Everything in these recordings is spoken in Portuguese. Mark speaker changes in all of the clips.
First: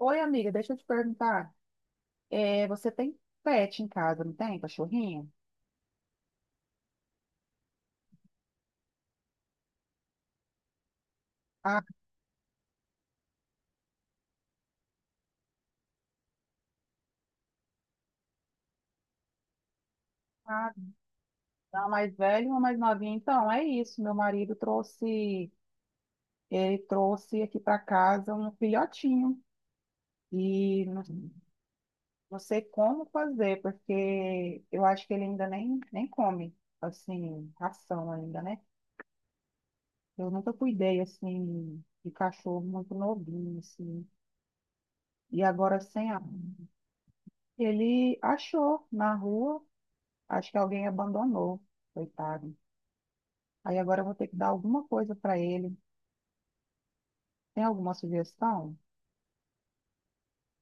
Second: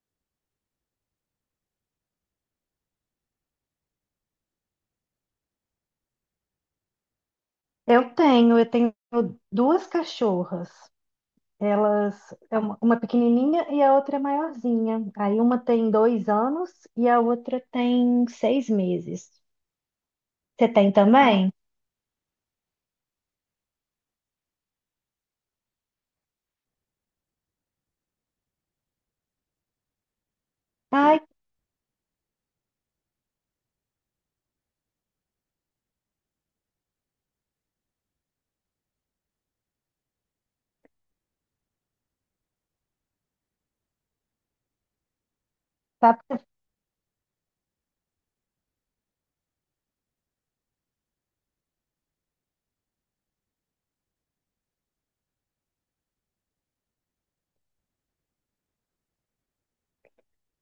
Speaker 1: Oi, amiga, deixa eu te perguntar. É, você tem pet em casa, não tem? Cachorrinho?
Speaker 2: Eu tenho duas cachorras.
Speaker 1: Ah,
Speaker 2: Elas, é uma pequenininha e a outra é maiorzinha. Aí uma tem 2 anos e a outra tem 6 meses. Você
Speaker 1: tá.
Speaker 2: tem também?
Speaker 1: A mais velha e uma mais novinha. Então, é isso. Meu marido trouxe, ele trouxe aqui para casa um filhotinho. E não,
Speaker 2: Ai,
Speaker 1: não sei como fazer, porque eu acho que ele ainda nem come, assim, ração ainda, né? Eu nunca cuidei, assim, de cachorro muito novinho, assim. E agora, sem
Speaker 2: tá.
Speaker 1: a... Ele achou na rua. Acho que alguém abandonou, coitado. Aí agora eu vou ter que dar alguma coisa para ele. Tem alguma sugestão?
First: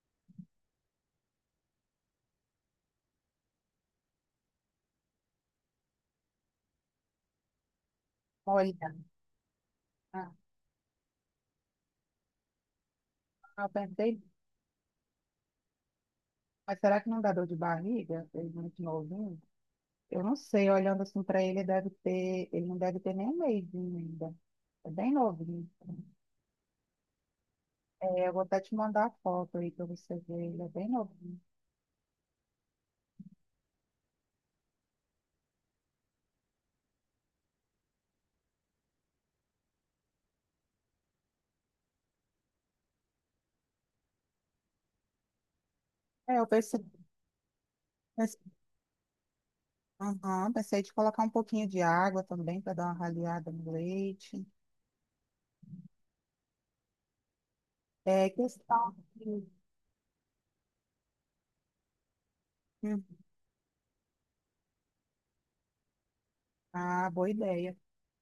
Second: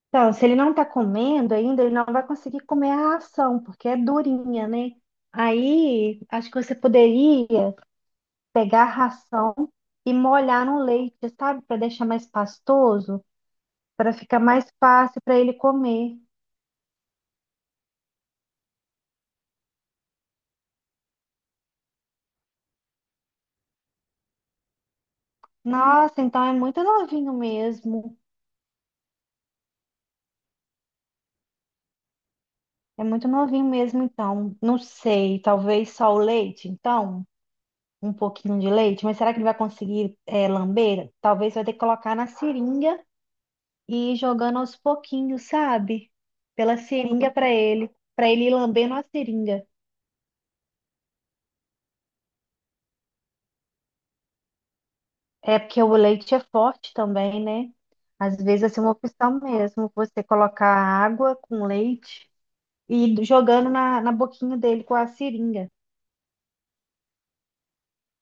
Speaker 2: Então, se ele não tá comendo ainda, ele não vai conseguir comer a ração, porque é durinha, né? Aí, acho que você poderia pegar a
Speaker 1: Olha,
Speaker 2: ração e
Speaker 1: ah,
Speaker 2: molhar no leite, sabe? Para deixar mais pastoso,
Speaker 1: eu
Speaker 2: para
Speaker 1: pensei,
Speaker 2: ficar mais fácil para ele comer.
Speaker 1: mas será que não dá dor de barriga? Ele é muito novinho. Eu não sei, olhando assim para ele, deve ter, ele não deve ter nem um mêsinho ainda. É bem novinho.
Speaker 2: Nossa, então é muito novinho mesmo.
Speaker 1: É, eu vou até te mandar a foto aí para você ver, ele é bem novinho.
Speaker 2: É muito novinho mesmo, então. Não sei, talvez só o leite, então. Um pouquinho de leite, mas será que ele vai conseguir é, lamber? Talvez vai ter que colocar na seringa e ir jogando aos pouquinhos, sabe?
Speaker 1: É, eu
Speaker 2: Pela seringa para
Speaker 1: pensei,
Speaker 2: ele ir lambendo a seringa.
Speaker 1: aham, pensei de colocar um pouquinho de água também para dar uma raleada no leite.
Speaker 2: É porque o leite é forte também, né?
Speaker 1: É
Speaker 2: Às vezes assim, é
Speaker 1: questão
Speaker 2: uma opção
Speaker 1: de...
Speaker 2: mesmo, você colocar água com leite
Speaker 1: Hum.
Speaker 2: e ir jogando na, na boquinha dele com a seringa.
Speaker 1: Ah, boa ideia.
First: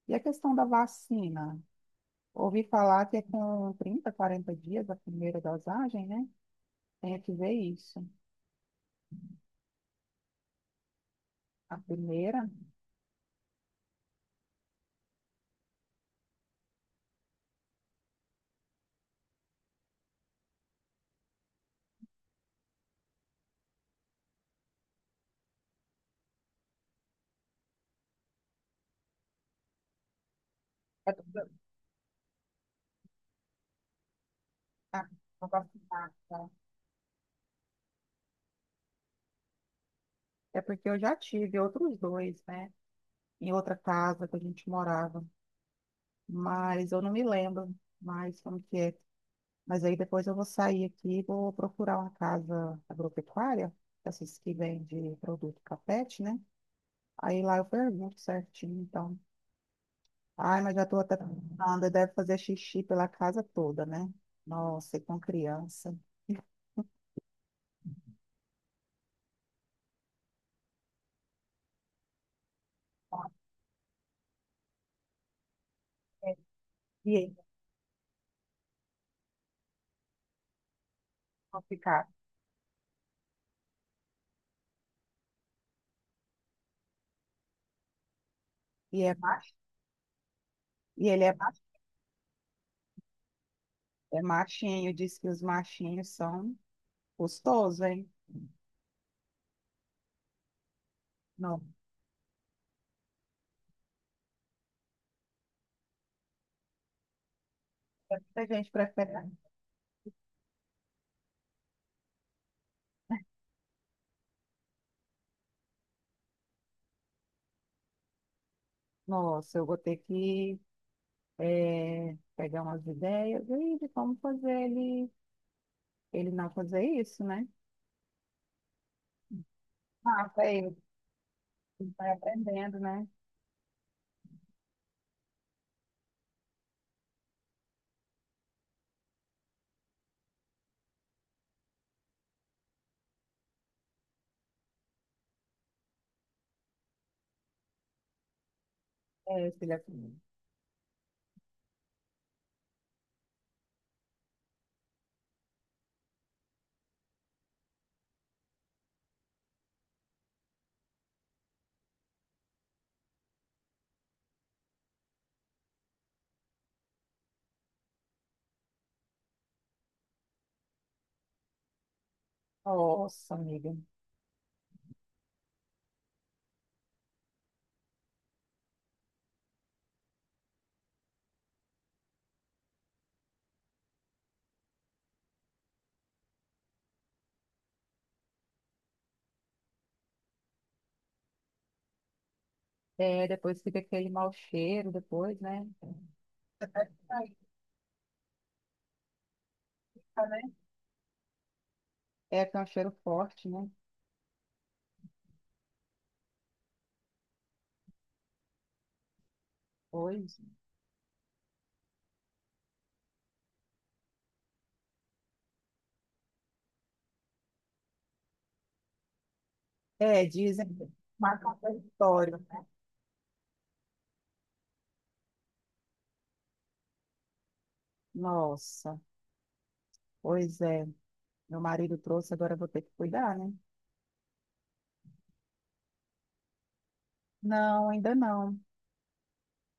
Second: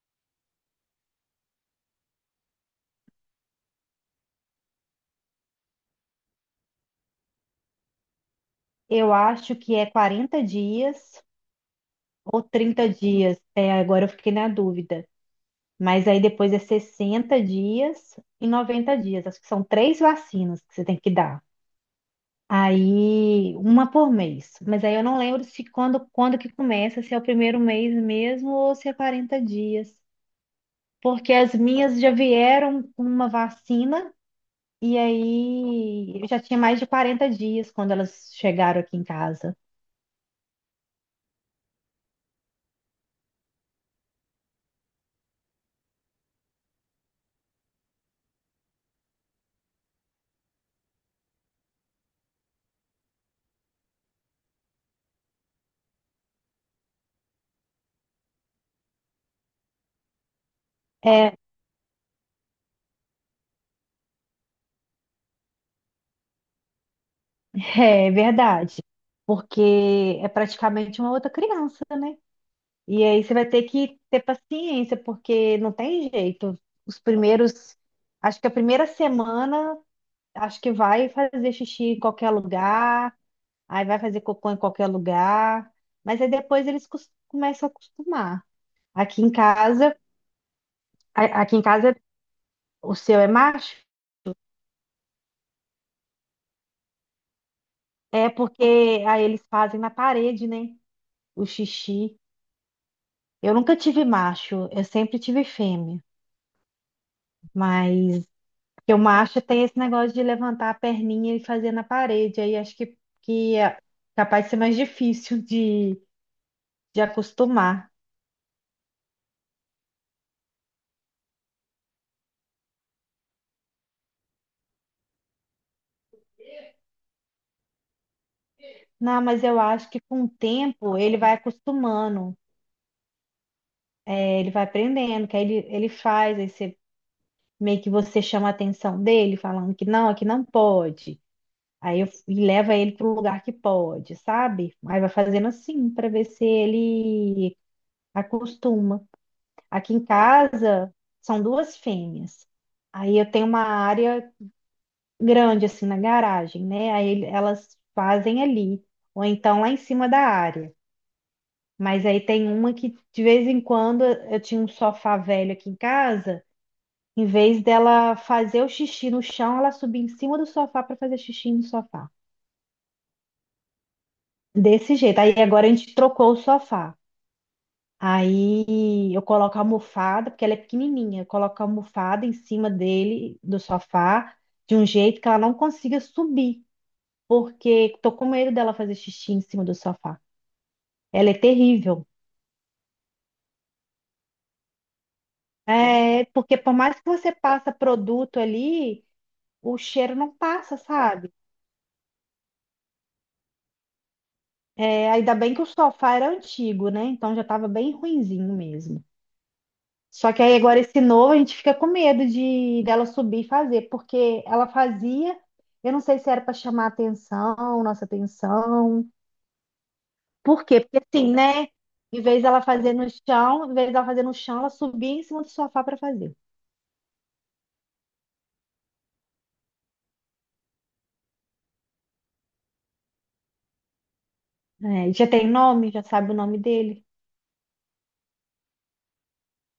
Speaker 1: E a questão da vacina? Ouvi falar que é com 30, 40 dias a primeira dosagem, né? Tem que ver isso.
Speaker 2: Eu acho que é 40 dias
Speaker 1: A primeira
Speaker 2: ou 30 dias. É, agora eu fiquei na dúvida. Mas aí depois é 60 dias e 90 dias. Acho que são três vacinas que você tem que dar. Aí, uma por mês. Mas aí eu não lembro se quando que começa, se é o primeiro mês mesmo ou se é 40 dias.
Speaker 1: é
Speaker 2: Porque as
Speaker 1: porque,
Speaker 2: minhas já vieram com uma vacina e
Speaker 1: ah, não gosto de nada,
Speaker 2: aí eu já
Speaker 1: tá?
Speaker 2: tinha mais de 40 dias quando elas chegaram aqui em casa.
Speaker 1: É porque eu já tive outros dois, né? Em outra casa que a gente morava. Mas eu não me lembro mais como que é. Mas aí depois eu vou sair aqui e vou procurar uma casa agropecuária, essas que vendem produto capete, né? Aí lá eu pergunto certinho, então. Ai, mas já tô até
Speaker 2: É,
Speaker 1: pensando, deve fazer xixi pela casa toda, né? Nossa, e com criança.
Speaker 2: é verdade, porque é praticamente uma outra criança, né? E aí você vai ter que ter paciência, porque não tem jeito. Os
Speaker 1: E aí,
Speaker 2: primeiros, acho que a primeira semana, acho que vai fazer
Speaker 1: vão
Speaker 2: xixi em
Speaker 1: ficar.
Speaker 2: qualquer lugar, aí vai fazer cocô em qualquer lugar, mas aí depois eles começam a acostumar.
Speaker 1: E é
Speaker 2: Aqui em
Speaker 1: macho,
Speaker 2: casa,
Speaker 1: e ele é,
Speaker 2: aqui
Speaker 1: macho-
Speaker 2: em casa o seu é macho,
Speaker 1: é machinho, diz que os machinhos são gostosos, hein?
Speaker 2: é porque aí eles fazem na parede, né? O
Speaker 1: Não,
Speaker 2: xixi. Eu nunca tive macho, eu sempre tive fêmea, mas
Speaker 1: muita gente
Speaker 2: porque o
Speaker 1: prefere.
Speaker 2: macho tem esse negócio de levantar a perninha e fazer na parede, aí acho que é capaz de ser mais difícil de acostumar.
Speaker 1: Nossa, eu vou ter que pegar umas ideias aí de como fazer ele, ele não fazer isso, né?
Speaker 2: Não, mas eu acho que com o
Speaker 1: Ah, vai,
Speaker 2: tempo ele vai
Speaker 1: vai
Speaker 2: acostumando,
Speaker 1: aprendendo, né?
Speaker 2: é, ele vai aprendendo, que aí ele faz, aí você, meio que você chama a atenção dele, falando que não, aqui não pode. Aí eu, e leva ele para o lugar que pode, sabe? Aí vai fazendo assim para ver se ele acostuma.
Speaker 1: É, filha,
Speaker 2: Aqui em
Speaker 1: assim.
Speaker 2: casa são duas fêmeas. Aí eu tenho uma área grande assim na garagem, né? Aí elas fazem ali, ou então lá em cima da área. Mas aí tem uma que de vez em quando eu tinha um sofá velho aqui em casa, em vez dela fazer o xixi no chão, ela subia em cima do sofá para fazer xixi no sofá.
Speaker 1: Nossa, amiga.
Speaker 2: Desse jeito. Aí agora a gente trocou o sofá. Aí eu coloco a almofada, porque ela é pequenininha, eu coloco a almofada em cima dele, do sofá, de um jeito que ela não consiga subir, porque tô com medo dela fazer xixi em cima do sofá. Ela é terrível.
Speaker 1: É, depois fica aquele mau cheiro depois, né?
Speaker 2: É, porque por mais que
Speaker 1: Aí,
Speaker 2: você passa produto ali, o cheiro
Speaker 1: tá,
Speaker 2: não
Speaker 1: né?
Speaker 2: passa, sabe?
Speaker 1: É que é um cheiro forte, né?
Speaker 2: É, ainda bem que o sofá era antigo, né? Então já estava bem ruinzinho mesmo. Só
Speaker 1: Pois.
Speaker 2: que aí agora esse novo a gente fica com medo de dela subir e fazer, porque ela fazia, eu não sei se era para chamar atenção, nossa atenção.
Speaker 1: É,
Speaker 2: Por
Speaker 1: dizem
Speaker 2: quê?
Speaker 1: que
Speaker 2: Porque assim,
Speaker 1: marca o
Speaker 2: né? Em
Speaker 1: território,
Speaker 2: vez dela
Speaker 1: né?
Speaker 2: fazer no chão, em vez dela fazer no chão, ela subia em cima do sofá para fazer.
Speaker 1: Nossa, pois é. Meu marido trouxe, agora eu vou ter que cuidar, né?
Speaker 2: É, já tem nome, já sabe o nome dele.
Speaker 1: Não, ainda não.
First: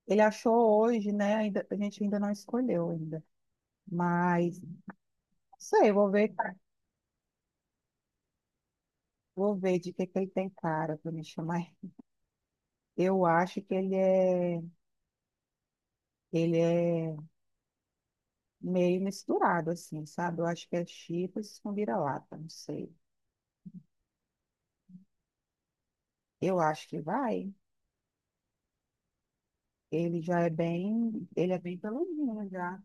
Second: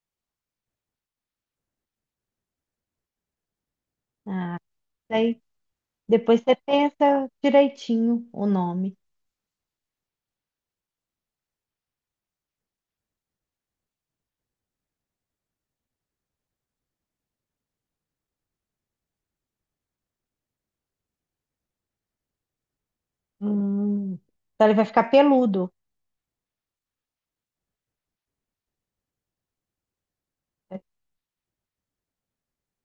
Speaker 1: Ele achou hoje, né? Ainda, a gente ainda não escolheu ainda. Mas, não
Speaker 2: Aí
Speaker 1: sei, eu
Speaker 2: depois você pensa direitinho o nome.
Speaker 1: vou ver de que ele tem cara para me chamar. Eu acho que ele é meio misturado, assim, sabe? Eu acho que é chips com vira-lata, não sei.
Speaker 2: Hum, Então ele vai ficar peludo,
Speaker 1: Eu acho que vai. Ele já é bem, ele é bem peludinho já,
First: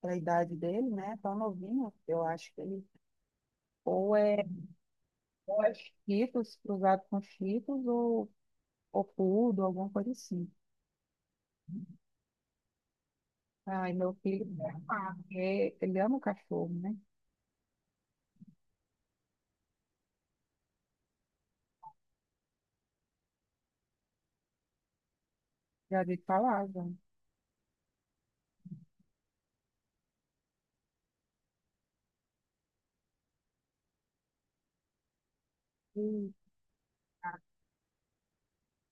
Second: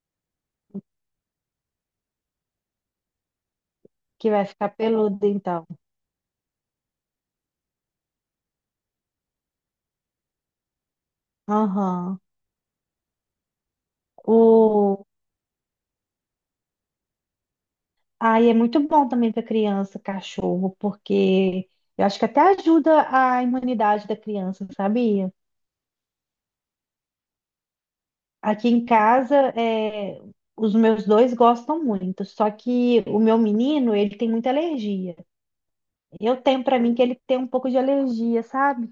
Speaker 1: para a idade dele, né? Tão novinho, eu acho que ele ou
Speaker 2: que
Speaker 1: é,
Speaker 2: vai ficar peludo
Speaker 1: ou
Speaker 2: então.
Speaker 1: é Cheetos cruzado com Cheetos ou poodle, alguma coisa assim.
Speaker 2: Aham.
Speaker 1: Ai, meu filho, ah, porque ele ama o cachorro, né?
Speaker 2: Ah, e é muito bom também para criança, cachorro, porque eu acho que até ajuda a imunidade da criança, sabia?
Speaker 1: Já vi falar, já.
Speaker 2: Aqui em casa, é, os meus dois gostam muito, só que o meu menino, ele tem muita alergia.
Speaker 1: Ih,
Speaker 2: Eu tenho para mim que ele tem
Speaker 1: cara,
Speaker 2: um pouco de alergia, sabe?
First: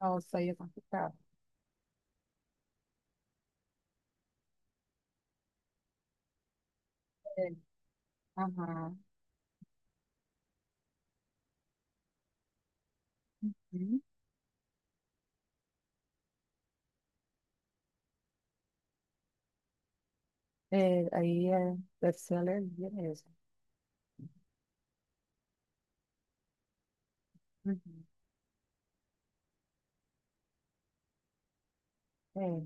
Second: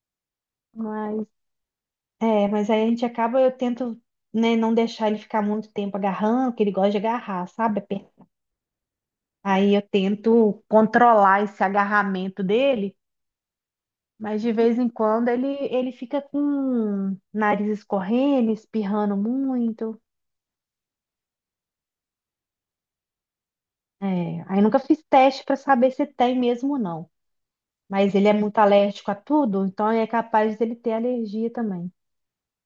Speaker 1: nossa, aí é complicado.
Speaker 2: Mas, é, mas aí a gente acaba, eu tento, né, não deixar ele ficar muito tempo agarrando, que ele gosta de
Speaker 1: É,
Speaker 2: agarrar, sabe?
Speaker 1: aham.
Speaker 2: Aí eu tento controlar esse agarramento dele.
Speaker 1: Hum.
Speaker 2: Mas de vez em quando ele fica com o nariz escorrendo, espirrando muito.
Speaker 1: É, aí é, deve ser alergia mesmo.
Speaker 2: É, aí nunca fiz teste para saber se tem mesmo ou não.
Speaker 1: Uhum.
Speaker 2: Mas ele é muito alérgico a tudo, então é capaz dele ter alergia também.
Speaker 1: É,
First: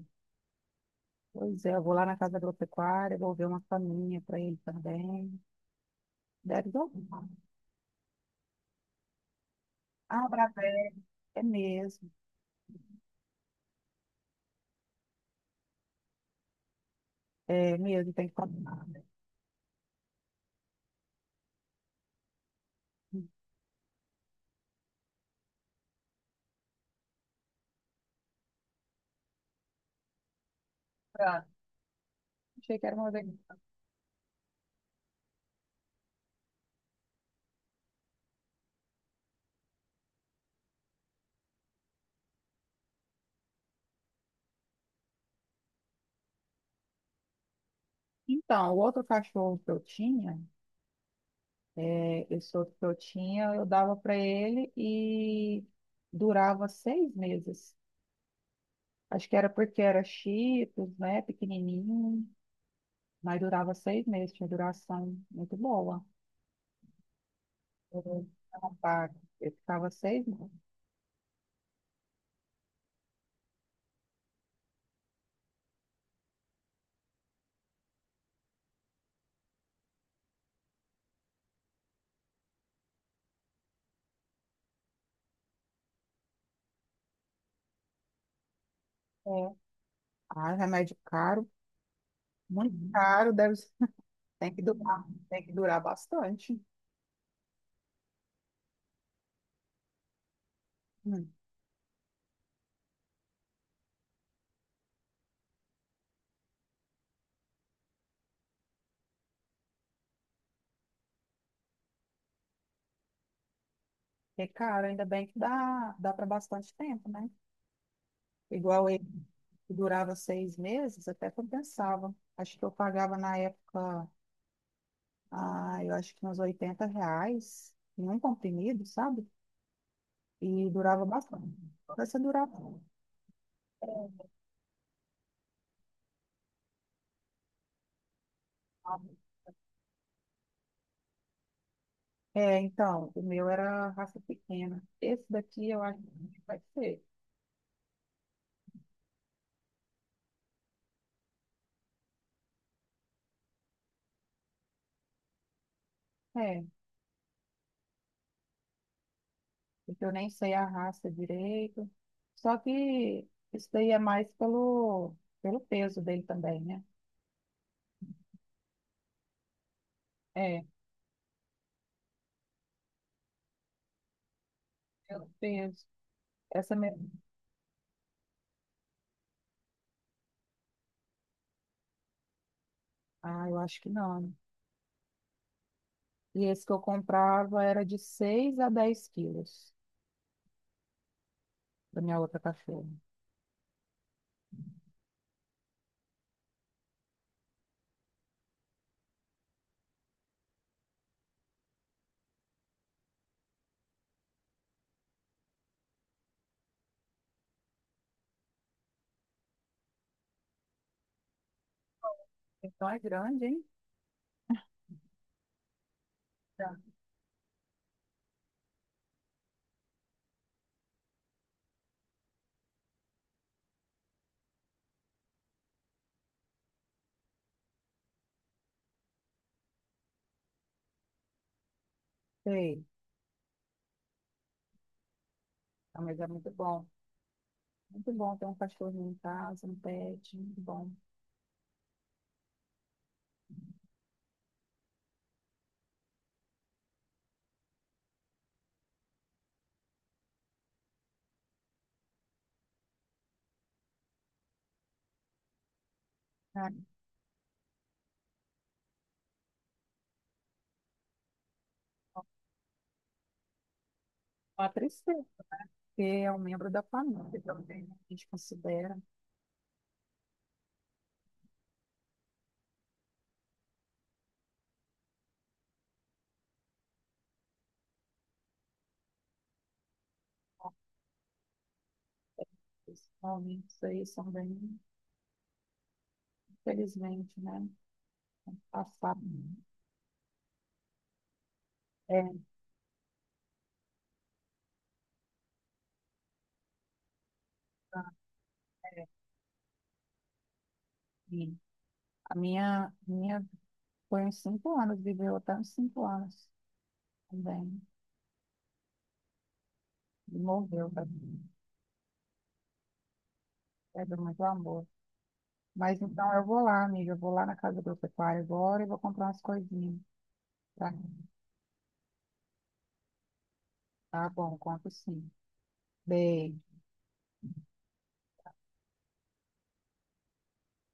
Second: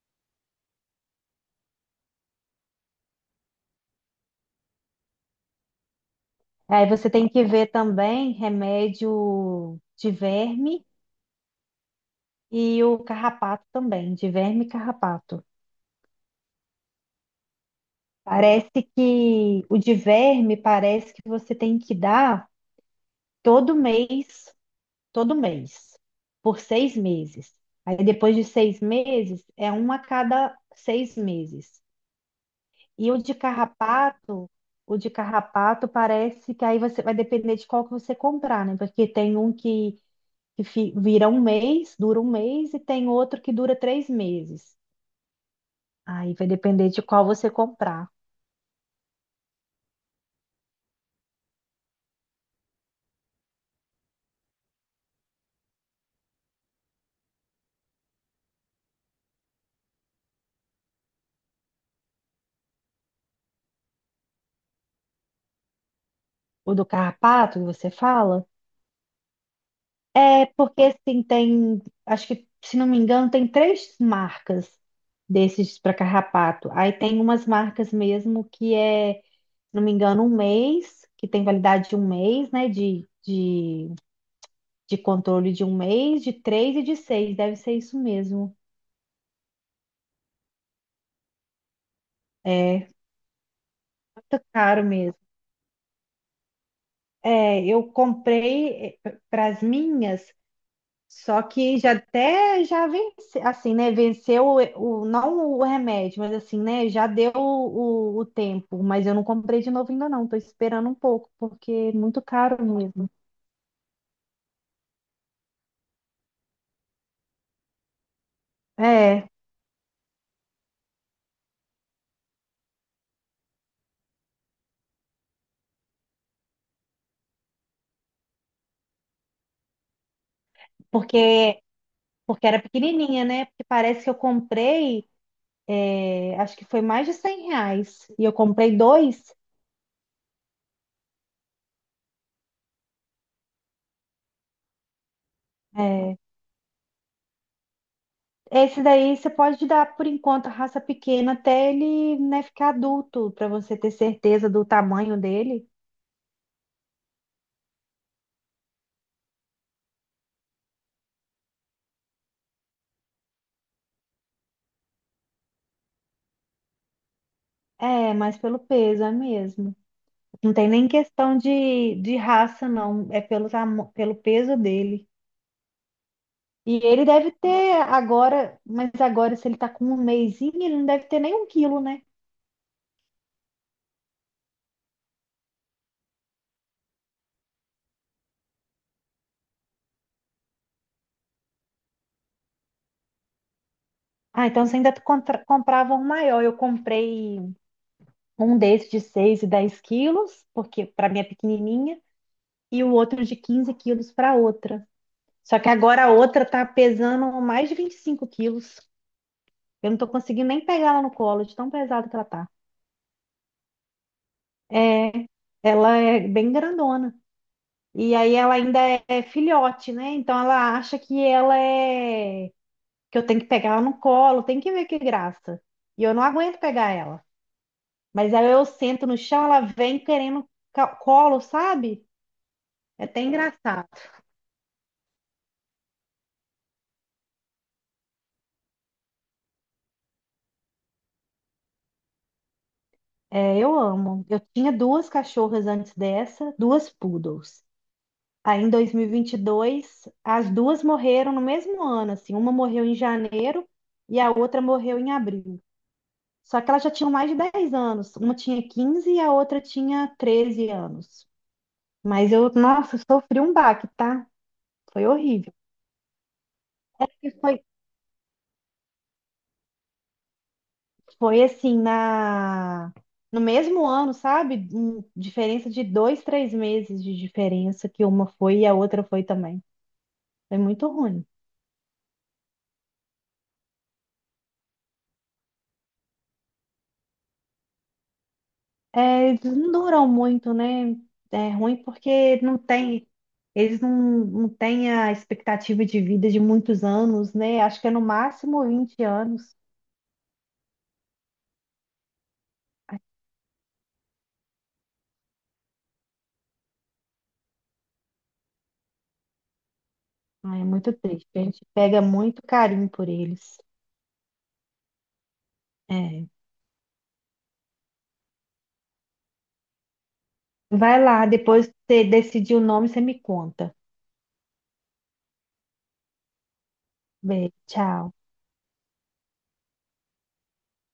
Speaker 1: pois é, eu vou lá na casa agropecuária, vou ver uma faminha para ele também. Deve
Speaker 2: Aí
Speaker 1: dar.
Speaker 2: você tem que ver também remédio de
Speaker 1: Ah, pra.
Speaker 2: verme
Speaker 1: É mesmo,
Speaker 2: e o carrapato também, de verme e carrapato.
Speaker 1: é mesmo, tem que
Speaker 2: Parece
Speaker 1: comprar.
Speaker 2: que o de verme parece que você tem que dar todo mês todo mês, por 6 meses. Aí depois de 6 meses, é um a cada seis
Speaker 1: Pra-
Speaker 2: meses.
Speaker 1: achei que era
Speaker 2: E
Speaker 1: uma vez.
Speaker 2: o de carrapato parece que aí você vai depender de qual que você comprar, né? Porque tem um que vira um mês, dura um mês, e tem outro que dura 3 meses. Aí vai depender de qual você comprar.
Speaker 1: Então, o outro cachorro que eu tinha, é, esse outro que eu tinha, eu dava para ele e durava 6 meses. Acho que era porque era chitos, né, pequenininho, mas durava 6 meses, tinha duração muito boa.
Speaker 2: O do carrapato, que você
Speaker 1: Eu-
Speaker 2: fala?
Speaker 1: ela paga. Eu ficava seis
Speaker 2: É
Speaker 1: meses.
Speaker 2: porque assim tem, acho que se não me engano, tem três marcas desses para carrapato. Aí tem umas marcas mesmo que é, se não me engano, um mês, que tem validade de um mês, né? De, de controle de um mês, de três e de seis. Deve ser isso mesmo.
Speaker 1: É, ah, remédio caro, muito
Speaker 2: É,
Speaker 1: caro, deve ser.
Speaker 2: muito
Speaker 1: Tem que
Speaker 2: caro
Speaker 1: durar,
Speaker 2: mesmo.
Speaker 1: tem que durar bastante.
Speaker 2: É, eu comprei para as minhas.
Speaker 1: Hum.
Speaker 2: Só que já até já vence, assim, né? Venceu não o remédio, mas assim, né? Já deu o, o tempo, mas eu não comprei de novo ainda não. Tô esperando um pouco, porque é muito caro mesmo.
Speaker 1: É caro, ainda bem que dá, dá para bastante tempo, né? Igual ele,
Speaker 2: É,
Speaker 1: que durava 6 meses, até compensava. Acho que eu pagava na época, ah, eu acho que uns R$ 80 em um comprimido, sabe? E durava bastante.
Speaker 2: porque
Speaker 1: Essa
Speaker 2: porque
Speaker 1: durava.
Speaker 2: era pequenininha, né? Porque parece que eu comprei, é, acho que foi mais de R$ 100 e eu comprei dois.
Speaker 1: É, então, o meu era raça pequena. Esse daqui eu acho
Speaker 2: É,
Speaker 1: que vai ser.
Speaker 2: esse daí você pode dar por enquanto a raça pequena até ele, né, ficar adulto, para você ter certeza do tamanho dele.
Speaker 1: É, porque eu nem sei a raça direito. Só que isso daí é mais pelo, pelo peso dele também, né?
Speaker 2: É, mas pelo peso, é mesmo. Não
Speaker 1: É,
Speaker 2: tem nem questão de raça, não. É pelo, pelo peso dele.
Speaker 1: pelo peso. Essa
Speaker 2: E
Speaker 1: me...
Speaker 2: ele deve ter agora, mas agora, se ele tá com um mesinho, ele não deve ter nem um quilo, né?
Speaker 1: Ah, eu acho que não, né? E esse que eu comprava era de 6 a 10 quilos da minha outra cachorra.
Speaker 2: Ah, então você ainda comprava um maior. Eu comprei um desse de 6 e 10 quilos, porque para minha pequenininha, e o outro de 15 quilos para outra. Só que agora a outra tá pesando mais de 25 quilos. Eu não tô conseguindo nem pegar ela no colo, de tão pesado que ela tá.
Speaker 1: Então é grande, hein?
Speaker 2: É, ela é bem
Speaker 1: Tá.
Speaker 2: grandona. E aí ela ainda é filhote, né? Então ela acha que ela é que eu tenho que pegar ela no colo, tem que ver que graça. E eu não aguento pegar ela. Mas aí eu sento no chão, ela vem querendo colo, sabe?
Speaker 1: Sei,
Speaker 2: É até engraçado.
Speaker 1: ah, mas é muito bom. Muito bom ter um cachorrinho em casa, um pet, muito bom.
Speaker 2: É, eu amo. Eu tinha duas cachorras antes dessa, duas poodles. Aí em 2022, as duas morreram no mesmo ano, assim, uma morreu em janeiro e a outra morreu em abril. Só
Speaker 1: Ah,
Speaker 2: que elas já tinham mais de 10 anos. Uma tinha 15 e a outra tinha 13 anos.
Speaker 1: então,
Speaker 2: Mas eu, nossa, sofri um baque, tá?
Speaker 1: uma
Speaker 2: Foi
Speaker 1: tristeza,
Speaker 2: horrível.
Speaker 1: porque é um membro da
Speaker 2: E
Speaker 1: família
Speaker 2: Foi,
Speaker 1: também, né? A gente considera.
Speaker 2: foi assim, na, no mesmo ano, sabe? Diferença de dois, três meses de diferença que uma foi e a outra foi também. Foi muito ruim.
Speaker 1: Os momentos aí são bem felizmente, né? Passar.
Speaker 2: É, eles não duram muito, né? É ruim
Speaker 1: É,
Speaker 2: porque não tem, eles não, não têm a expectativa de vida de muitos anos, né? Acho que é no máximo vinte
Speaker 1: é,
Speaker 2: anos.
Speaker 1: e a minha, minha foi uns 5 anos, viveu até uns 5 anos também. E
Speaker 2: Ai, é
Speaker 1: morreu,
Speaker 2: muito
Speaker 1: tá?
Speaker 2: triste. A gente pega muito carinho por eles.
Speaker 1: Perdeu muito amor. Mas
Speaker 2: É.
Speaker 1: então eu vou lá, amiga, eu vou lá na casa do pecuário agora e vou comprar umas coisinhas. Tá,
Speaker 2: Vai lá, depois que você decidir o nome, você me conta.
Speaker 1: tá bom, conto sim. Beijo.
Speaker 2: Beijo, tchau.